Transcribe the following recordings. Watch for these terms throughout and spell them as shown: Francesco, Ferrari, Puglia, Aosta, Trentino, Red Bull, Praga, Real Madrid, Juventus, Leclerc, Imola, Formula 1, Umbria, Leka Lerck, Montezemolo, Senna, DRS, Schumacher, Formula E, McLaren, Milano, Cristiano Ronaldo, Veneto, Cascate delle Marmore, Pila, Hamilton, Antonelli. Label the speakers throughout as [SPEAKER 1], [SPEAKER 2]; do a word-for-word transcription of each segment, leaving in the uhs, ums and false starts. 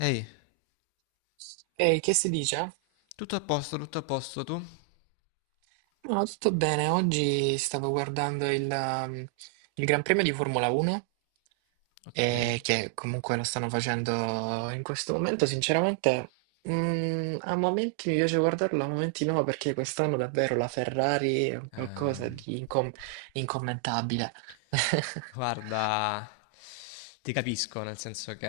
[SPEAKER 1] Ehi,
[SPEAKER 2] Ehi, che si dice?
[SPEAKER 1] tutto a posto, tutto a posto tu?
[SPEAKER 2] No, tutto bene. Oggi stavo guardando il, um, il Gran Premio di Formula uno,
[SPEAKER 1] Ok.
[SPEAKER 2] e che comunque lo stanno facendo in questo momento. Sinceramente, mm, a momenti mi piace guardarlo, a momenti no, perché quest'anno davvero la Ferrari è un qualcosa
[SPEAKER 1] Ehm,
[SPEAKER 2] di incom- incommentabile.
[SPEAKER 1] guarda, ti capisco, nel senso che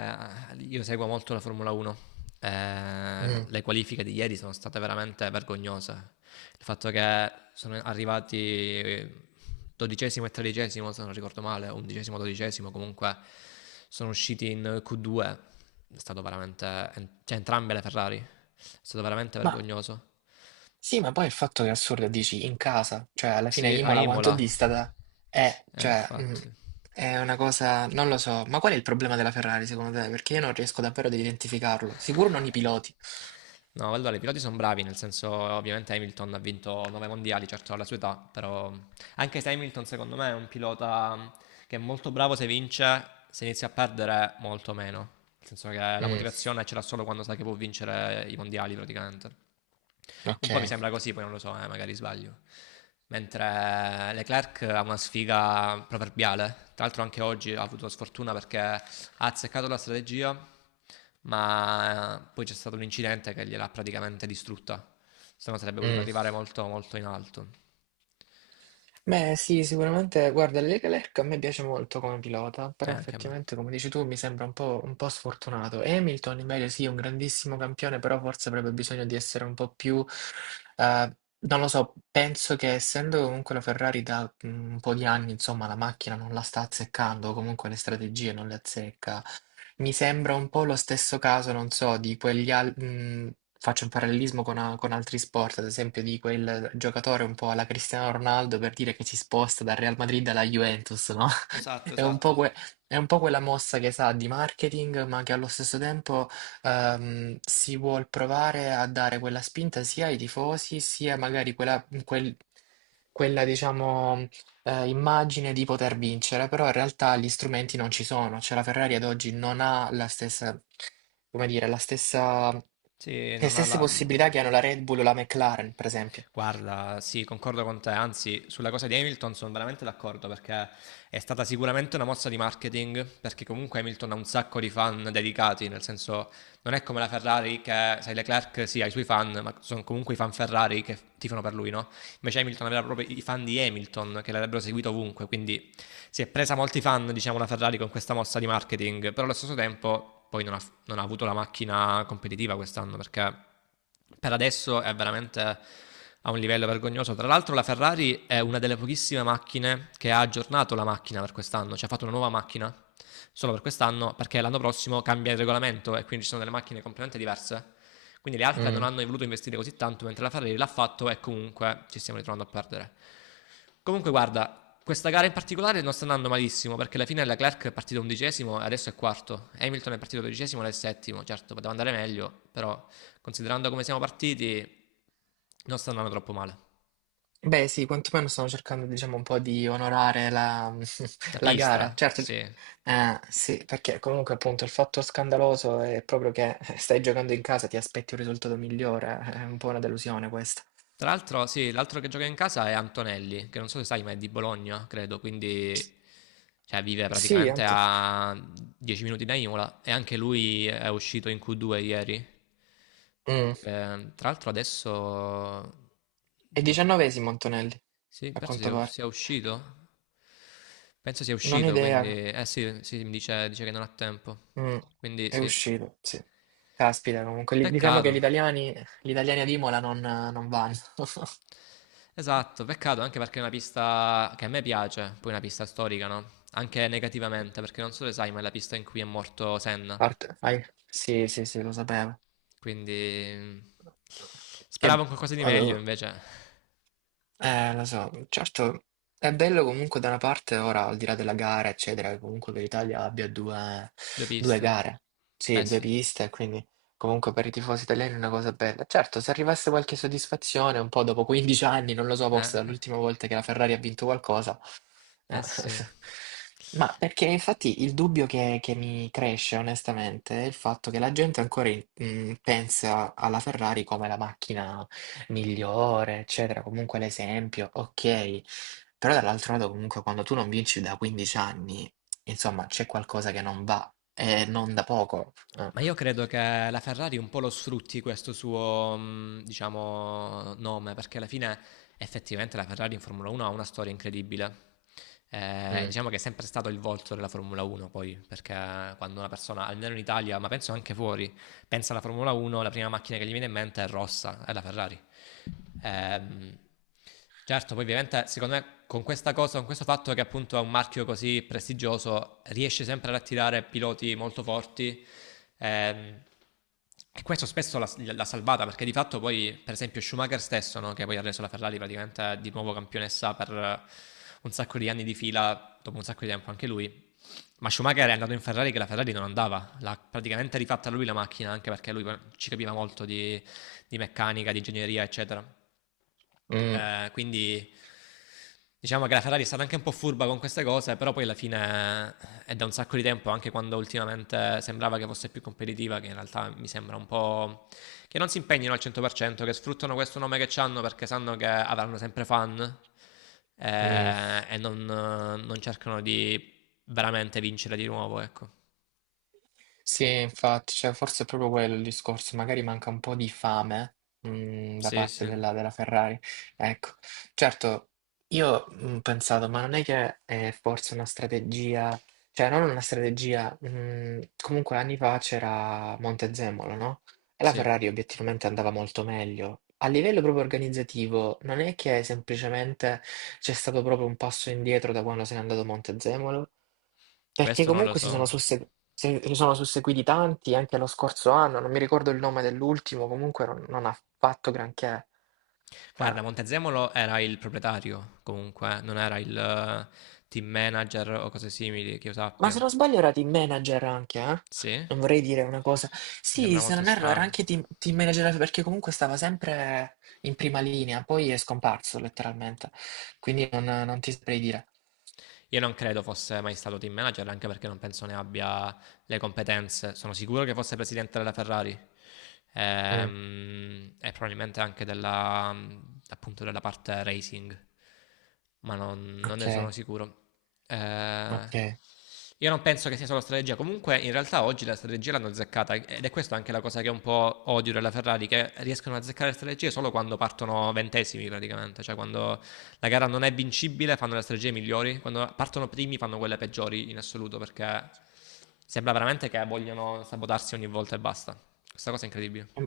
[SPEAKER 1] eh, io seguo molto la Formula uno. Eh,
[SPEAKER 2] Mm.
[SPEAKER 1] le qualifiche di ieri sono state veramente vergognose. Il fatto che sono arrivati eh, dodicesimo e tredicesimo, se non ricordo male, undicesimo, dodicesimo, comunque sono usciti in Q due. È stato veramente, cioè entrambe le Ferrari, è stato veramente
[SPEAKER 2] Ma
[SPEAKER 1] vergognoso.
[SPEAKER 2] Sì, ma poi il fatto che è assurdo, dici in casa, cioè alla fine
[SPEAKER 1] Sì, a
[SPEAKER 2] Imola quanto
[SPEAKER 1] Imola.
[SPEAKER 2] distata è,
[SPEAKER 1] Eh,
[SPEAKER 2] cioè mm,
[SPEAKER 1] infatti.
[SPEAKER 2] è una cosa, non lo so, ma qual è il problema della Ferrari secondo te? Perché io non riesco davvero ad identificarlo, sicuro non i piloti.
[SPEAKER 1] No, allora i piloti sono bravi, nel senso ovviamente Hamilton ha vinto nove mondiali, certo alla sua età, però anche se Hamilton secondo me è un pilota che è molto bravo se vince, se inizia a perdere molto meno, nel senso che la
[SPEAKER 2] Mm,
[SPEAKER 1] motivazione ce l'ha solo quando sa che può vincere i mondiali praticamente.
[SPEAKER 2] ok.
[SPEAKER 1] Un po' mi sembra così, poi non lo so, eh, magari sbaglio. Mentre Leclerc ha una sfiga proverbiale, tra l'altro anche oggi ha avuto sfortuna perché ha azzeccato la strategia, ma eh, poi c'è stato l'incidente che gliel'ha praticamente distrutta. Se no sarebbe voluto
[SPEAKER 2] Mm.
[SPEAKER 1] arrivare molto, molto in alto.
[SPEAKER 2] Beh, sì, sicuramente, guarda, Leka Lerck a me piace molto come pilota,
[SPEAKER 1] E
[SPEAKER 2] però
[SPEAKER 1] anche a me.
[SPEAKER 2] effettivamente, come dici tu, mi sembra un po', un po' sfortunato. Hamilton, invece, sì, è un grandissimo campione, però forse avrebbe bisogno di essere un po' più, eh, non lo so, penso che essendo comunque la Ferrari da mm, un po' di anni, insomma, la macchina non la sta azzeccando, o comunque le strategie non le azzecca. Mi sembra un po' lo stesso caso, non so, di quegli al- mh, faccio un parallelismo con, a- con altri sport, ad esempio di quel giocatore un po' alla Cristiano Ronaldo per dire che si sposta dal Real Madrid alla Juventus, no?
[SPEAKER 1] Esatto,
[SPEAKER 2] È un po',
[SPEAKER 1] esatto.
[SPEAKER 2] que- è un po' quella mossa che sa di marketing, ma che allo stesso tempo ehm, si vuol provare a dare quella spinta sia ai tifosi, sia magari quella, quel- quella, diciamo, eh, immagine di poter vincere, però in realtà gli strumenti non ci sono, cioè la Ferrari ad oggi non ha la stessa, come dire, la stessa,
[SPEAKER 1] Sì,
[SPEAKER 2] le
[SPEAKER 1] non ha
[SPEAKER 2] stesse
[SPEAKER 1] la...
[SPEAKER 2] possibilità che hanno la Red Bull o la McLaren, per esempio.
[SPEAKER 1] Guarda, sì, concordo con te, anzi, sulla cosa di Hamilton sono veramente d'accordo perché è stata sicuramente una mossa di marketing, perché comunque Hamilton ha un sacco di fan dedicati, nel senso non è come la Ferrari che, sai, Leclerc sì, ha i suoi fan, ma sono comunque i fan Ferrari che tifano per lui, no? Invece Hamilton aveva proprio i fan di Hamilton che l'avrebbero seguito ovunque, quindi si è presa molti fan, diciamo, la Ferrari con questa mossa di marketing, però allo stesso tempo poi non ha non ha avuto la macchina competitiva quest'anno perché per adesso è veramente a un livello vergognoso. Tra l'altro la Ferrari è una delle pochissime macchine che ha aggiornato la macchina per quest'anno, cioè ha fatto una nuova macchina solo per quest'anno perché l'anno prossimo cambia il regolamento e quindi ci sono delle macchine completamente diverse. Quindi le altre non
[SPEAKER 2] Mm.
[SPEAKER 1] hanno voluto investire così tanto, mentre la Ferrari l'ha fatto e comunque ci stiamo ritrovando a perdere. Comunque, guarda, questa gara in particolare non sta andando malissimo perché alla fine Leclerc è partito undicesimo e adesso è quarto. Hamilton è partito dodicesimo ed è settimo. Certo, poteva andare meglio, però considerando come siamo partiti, non sta andando troppo male.
[SPEAKER 2] Beh, sì, quantomeno stanno cercando, diciamo, un po' di onorare la,
[SPEAKER 1] La
[SPEAKER 2] la gara.
[SPEAKER 1] pista,
[SPEAKER 2] Certo,
[SPEAKER 1] sì.
[SPEAKER 2] eh, sì, perché comunque appunto il fatto scandaloso è proprio che eh, stai giocando in casa, ti aspetti un risultato migliore, è un po' una delusione questa.
[SPEAKER 1] Tra l'altro, sì, l'altro che gioca in casa è Antonelli, che non so se sai, ma è di Bologna, credo, quindi cioè, vive
[SPEAKER 2] Sì,
[SPEAKER 1] praticamente
[SPEAKER 2] ante-
[SPEAKER 1] a dieci minuti da Imola e anche lui è uscito in Q due ieri.
[SPEAKER 2] Mm.
[SPEAKER 1] Eh, tra l'altro adesso...
[SPEAKER 2] È
[SPEAKER 1] non-
[SPEAKER 2] diciannovesimo Antonelli,
[SPEAKER 1] Sì,
[SPEAKER 2] a
[SPEAKER 1] penso
[SPEAKER 2] quanto
[SPEAKER 1] sia,
[SPEAKER 2] pare.
[SPEAKER 1] sia uscito. Penso sia
[SPEAKER 2] Non ho
[SPEAKER 1] uscito,
[SPEAKER 2] idea.
[SPEAKER 1] quindi... Eh sì, sì, mi dice, dice che non ha tempo.
[SPEAKER 2] Mm,
[SPEAKER 1] Quindi
[SPEAKER 2] è
[SPEAKER 1] sì.
[SPEAKER 2] uscito, sì. Caspita, comunque, li- diciamo che gli
[SPEAKER 1] Peccato.
[SPEAKER 2] italiani, gli italiani ad Imola non, non vanno.
[SPEAKER 1] Esatto, peccato anche perché è una pista che a me piace, poi è una pista storica, no? Anche negativamente, perché non so se sai, ma è la pista in cui è morto Senna.
[SPEAKER 2] Parte- fai- Sì, sì, sì, lo sapevo.
[SPEAKER 1] Quindi mm,
[SPEAKER 2] Che,
[SPEAKER 1] speravo in qualcosa di meglio,
[SPEAKER 2] avevo-
[SPEAKER 1] invece
[SPEAKER 2] Eh, lo so, certo, è bello comunque da una parte, ora al di là della gara, eccetera, che comunque che l'Italia abbia due,
[SPEAKER 1] due
[SPEAKER 2] due
[SPEAKER 1] piste.
[SPEAKER 2] gare,
[SPEAKER 1] Beh
[SPEAKER 2] sì, due
[SPEAKER 1] sì,
[SPEAKER 2] piste, quindi comunque per i tifosi italiani è una cosa bella. Certo, se arrivasse qualche soddisfazione, un po' dopo quindici anni, non lo so, forse
[SPEAKER 1] eh,
[SPEAKER 2] dall'ultima volta che la Ferrari ha vinto qualcosa, eh,
[SPEAKER 1] eh sì.
[SPEAKER 2] Ma perché infatti il dubbio che, che mi cresce onestamente è il fatto che la gente ancora in- mh, pensa alla Ferrari come la macchina migliore, eccetera, comunque l'esempio, ok. Però dall'altro lato comunque quando tu non vinci da quindici anni, insomma, c'è qualcosa che non va e non da poco. Eh,
[SPEAKER 1] Ma io credo che la Ferrari un po' lo sfrutti questo suo, mh, diciamo, nome, perché alla fine effettivamente la Ferrari in Formula uno ha una storia incredibile. Eh,
[SPEAKER 2] mm,
[SPEAKER 1] diciamo che è sempre stato il volto della Formula uno, poi, perché quando una persona, almeno in Italia, ma penso anche fuori, pensa alla Formula uno, la prima macchina che gli viene in mente è rossa, è la Ferrari. Ehm, certo, poi ovviamente secondo me con questa cosa, con questo fatto che appunto è un marchio così prestigioso, riesce sempre ad attirare piloti molto forti. ehm, e questo spesso l'ha, l'ha salvata perché di fatto poi, per esempio, Schumacher stesso, no, che poi ha reso la Ferrari praticamente di nuovo campionessa per eh, un sacco di anni di fila, dopo un sacco di tempo anche lui, ma Schumacher è andato in Ferrari che la Ferrari non andava, l'ha praticamente rifatta lui la macchina, anche perché lui ci capiva molto di, di, meccanica, di ingegneria, eccetera.
[SPEAKER 2] mm,
[SPEAKER 1] Eh, quindi diciamo che la Ferrari è stata anche un po' furba con queste cose, però poi alla fine è da un sacco di tempo, anche quando ultimamente sembrava che fosse più competitiva, che in realtà mi sembra un po' che non si impegnino al cento per cento, che sfruttano questo nome che hanno perché sanno che avranno sempre fan
[SPEAKER 2] mm.
[SPEAKER 1] eh, e non, non cercano di veramente vincere di nuovo, ecco.
[SPEAKER 2] Sì, infatti, cioè, forse è proprio quello il discorso, magari manca un po' di fame, mm, da
[SPEAKER 1] Sì, sì,
[SPEAKER 2] parte della, della Ferrari. Ecco, certo, io mm, ho pensato, ma non è che è forse una strategia, cioè non una strategia, mm, comunque anni fa c'era Montezemolo, no? E la
[SPEAKER 1] sì.
[SPEAKER 2] Ferrari obiettivamente andava molto meglio. A livello proprio organizzativo, non è che semplicemente c'è stato proprio un passo indietro da quando se n'è andato Montezemolo? Perché
[SPEAKER 1] Questo non lo
[SPEAKER 2] comunque si
[SPEAKER 1] so.
[SPEAKER 2] sono, susse- se- si sono susseguiti tanti anche lo scorso anno, non mi ricordo il nome dell'ultimo, comunque non, non ha fatto granché. Cioè,
[SPEAKER 1] Guarda, Montezemolo era il proprietario, comunque, non era il eh, team manager o cose simili, che io
[SPEAKER 2] Ma se
[SPEAKER 1] sappia.
[SPEAKER 2] non sbaglio era team manager anche, eh?
[SPEAKER 1] Sì? Mi
[SPEAKER 2] Non vorrei dire una cosa. Sì,
[SPEAKER 1] sembra
[SPEAKER 2] se
[SPEAKER 1] molto
[SPEAKER 2] non erro era
[SPEAKER 1] strano.
[SPEAKER 2] anche team, team manager perché comunque stava sempre in prima linea, poi è scomparso letteralmente. Quindi non, non ti saprei dire.
[SPEAKER 1] Io non credo fosse mai stato team manager, anche perché non penso ne abbia le competenze. Sono sicuro che fosse presidente della Ferrari
[SPEAKER 2] Mm,
[SPEAKER 1] ehm, e probabilmente anche della, appunto della parte racing, ma non, non
[SPEAKER 2] ok,
[SPEAKER 1] ne sono sicuro. Eh,
[SPEAKER 2] ok. È
[SPEAKER 1] io non penso che sia solo strategia, comunque in realtà oggi la strategia l'hanno azzeccata ed è questa anche la cosa che un po' odio della Ferrari, che riescono a azzeccare le strategie solo quando partono ventesimi praticamente, cioè quando la gara non è vincibile, fanno le strategie migliori. Quando partono primi fanno quelle peggiori in assoluto perché sembra veramente che vogliono sabotarsi ogni volta e basta. Questa cosa è incredibile.
[SPEAKER 2] un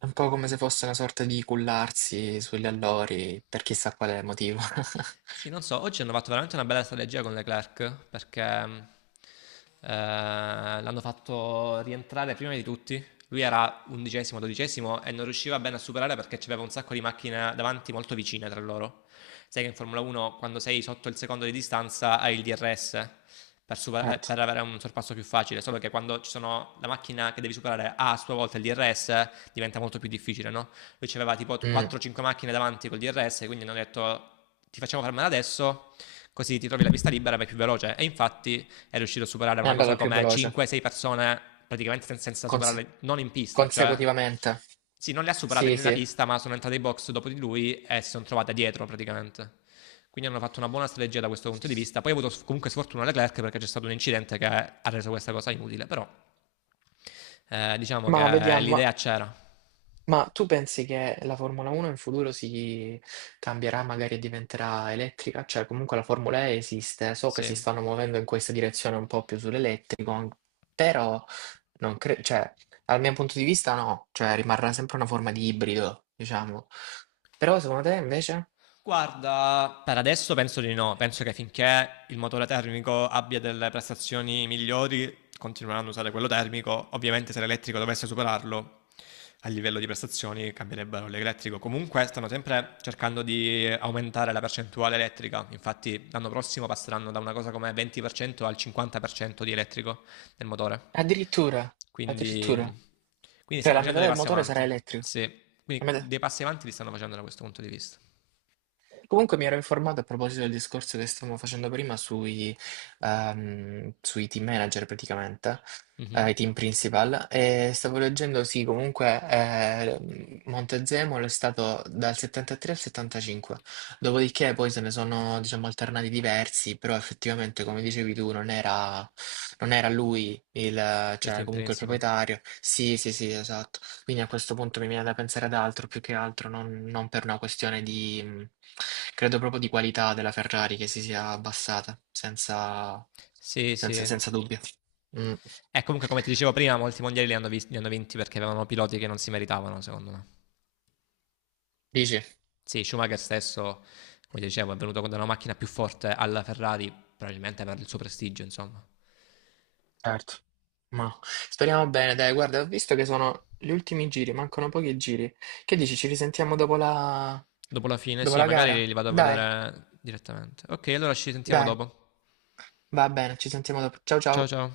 [SPEAKER 2] è un po' come se fosse una sorta di cullarsi sugli allori per chissà quale motivo.
[SPEAKER 1] Sì, non so, oggi hanno fatto veramente una bella strategia con Leclerc perché eh, l'hanno fatto rientrare prima di tutti. Lui era undicesimo, dodicesimo e non riusciva bene a superare perché c'aveva un sacco di macchine davanti molto vicine tra loro. Sai che in Formula uno quando sei sotto il secondo di distanza hai il D R S per, superare-
[SPEAKER 2] Certo.
[SPEAKER 1] per avere un sorpasso più facile, solo che quando ci sono la macchina che devi superare ha a sua volta il D R S diventa molto più difficile, no? Lui c'aveva tipo
[SPEAKER 2] Mm,
[SPEAKER 1] quattro o cinque macchine davanti col D R S, quindi hanno detto ti facciamo fermare adesso, così ti trovi la pista libera, vai più veloce. E infatti è riuscito a superare
[SPEAKER 2] è
[SPEAKER 1] una
[SPEAKER 2] andato
[SPEAKER 1] cosa
[SPEAKER 2] più
[SPEAKER 1] come
[SPEAKER 2] veloce,
[SPEAKER 1] cinque sei persone praticamente sen- senza
[SPEAKER 2] Conse-
[SPEAKER 1] superare, non in pista, cioè...
[SPEAKER 2] consecutivamente.
[SPEAKER 1] Sì, non le ha superate
[SPEAKER 2] Sì,
[SPEAKER 1] nella
[SPEAKER 2] sì.
[SPEAKER 1] pista, ma sono entrate in box dopo di lui e si sono trovate dietro praticamente. Quindi hanno fatto una buona strategia da questo punto di vista. Poi ha avuto s- comunque sfortuna Leclerc perché c'è stato un incidente che ha reso questa cosa inutile, però eh, diciamo
[SPEAKER 2] Ma
[SPEAKER 1] che
[SPEAKER 2] vediamo.
[SPEAKER 1] l'idea c'era.
[SPEAKER 2] Ma tu pensi che la Formula uno in futuro si cambierà, magari diventerà elettrica? Cioè, comunque la Formula E esiste, so che
[SPEAKER 1] Sì.
[SPEAKER 2] si stanno muovendo in questa direzione un po' più sull'elettrico, an- però non cre- cioè, dal mio punto di vista no, cioè rimarrà sempre una forma di ibrido, diciamo. Però secondo te invece?
[SPEAKER 1] Guarda, per adesso penso di no. Penso che finché il motore termico abbia delle prestazioni migliori, continueranno a usare quello termico. Ovviamente, se l'elettrico dovesse superarlo a livello di prestazioni, cambierebbero l'elettrico. Comunque, stanno sempre cercando di aumentare la percentuale elettrica. Infatti, l'anno prossimo passeranno da una cosa come venti per cento al cinquanta per cento di elettrico nel motore.
[SPEAKER 2] Addirittura, addirittura.
[SPEAKER 1] Quindi, quindi
[SPEAKER 2] Cioè
[SPEAKER 1] stanno
[SPEAKER 2] la
[SPEAKER 1] facendo
[SPEAKER 2] metà
[SPEAKER 1] dei
[SPEAKER 2] del
[SPEAKER 1] passi
[SPEAKER 2] motore sarà
[SPEAKER 1] avanti.
[SPEAKER 2] elettrico.
[SPEAKER 1] Sì, quindi
[SPEAKER 2] La metà-
[SPEAKER 1] dei passi avanti li stanno facendo da questo punto di vista.
[SPEAKER 2] Comunque mi ero informato a proposito del discorso che stavamo facendo prima sui, ehm, sui team manager praticamente, eh,
[SPEAKER 1] Mhm.
[SPEAKER 2] i team principal, e stavo leggendo, sì, comunque eh, Montezemolo è stato dal settantatré al settantacinque, dopodiché poi se ne sono, diciamo, alternati diversi, però effettivamente, come dicevi tu, non era, non era lui il,
[SPEAKER 1] Il
[SPEAKER 2] cioè
[SPEAKER 1] team
[SPEAKER 2] comunque il
[SPEAKER 1] principal.
[SPEAKER 2] proprietario. Sì, sì, sì, esatto. Quindi a questo punto mi viene da pensare ad altro, più che altro, non, non per una questione di, mh, credo proprio di qualità della Ferrari che si sia abbassata, senza,
[SPEAKER 1] Sì,
[SPEAKER 2] senza,
[SPEAKER 1] sì.
[SPEAKER 2] senza dubbio. Mm.
[SPEAKER 1] E comunque, come ti dicevo prima, molti mondiali li hanno, vis- li hanno vinti perché avevano piloti che non si meritavano, secondo me.
[SPEAKER 2] Dici?
[SPEAKER 1] Sì, Schumacher stesso, come dicevo, è venuto con una macchina più forte alla Ferrari, probabilmente per il suo prestigio, insomma.
[SPEAKER 2] Certo. Ma speriamo bene, dai, guarda, ho visto che sono gli ultimi giri, mancano pochi giri. Che dici, ci risentiamo dopo la,
[SPEAKER 1] Dopo la fine,
[SPEAKER 2] dopo
[SPEAKER 1] sì,
[SPEAKER 2] la
[SPEAKER 1] magari
[SPEAKER 2] gara?
[SPEAKER 1] li vado a
[SPEAKER 2] Dai,
[SPEAKER 1] vedere direttamente. Ok, allora ci sentiamo
[SPEAKER 2] dai,
[SPEAKER 1] dopo.
[SPEAKER 2] va bene, ci sentiamo dopo. Ciao
[SPEAKER 1] Ciao
[SPEAKER 2] ciao.
[SPEAKER 1] ciao.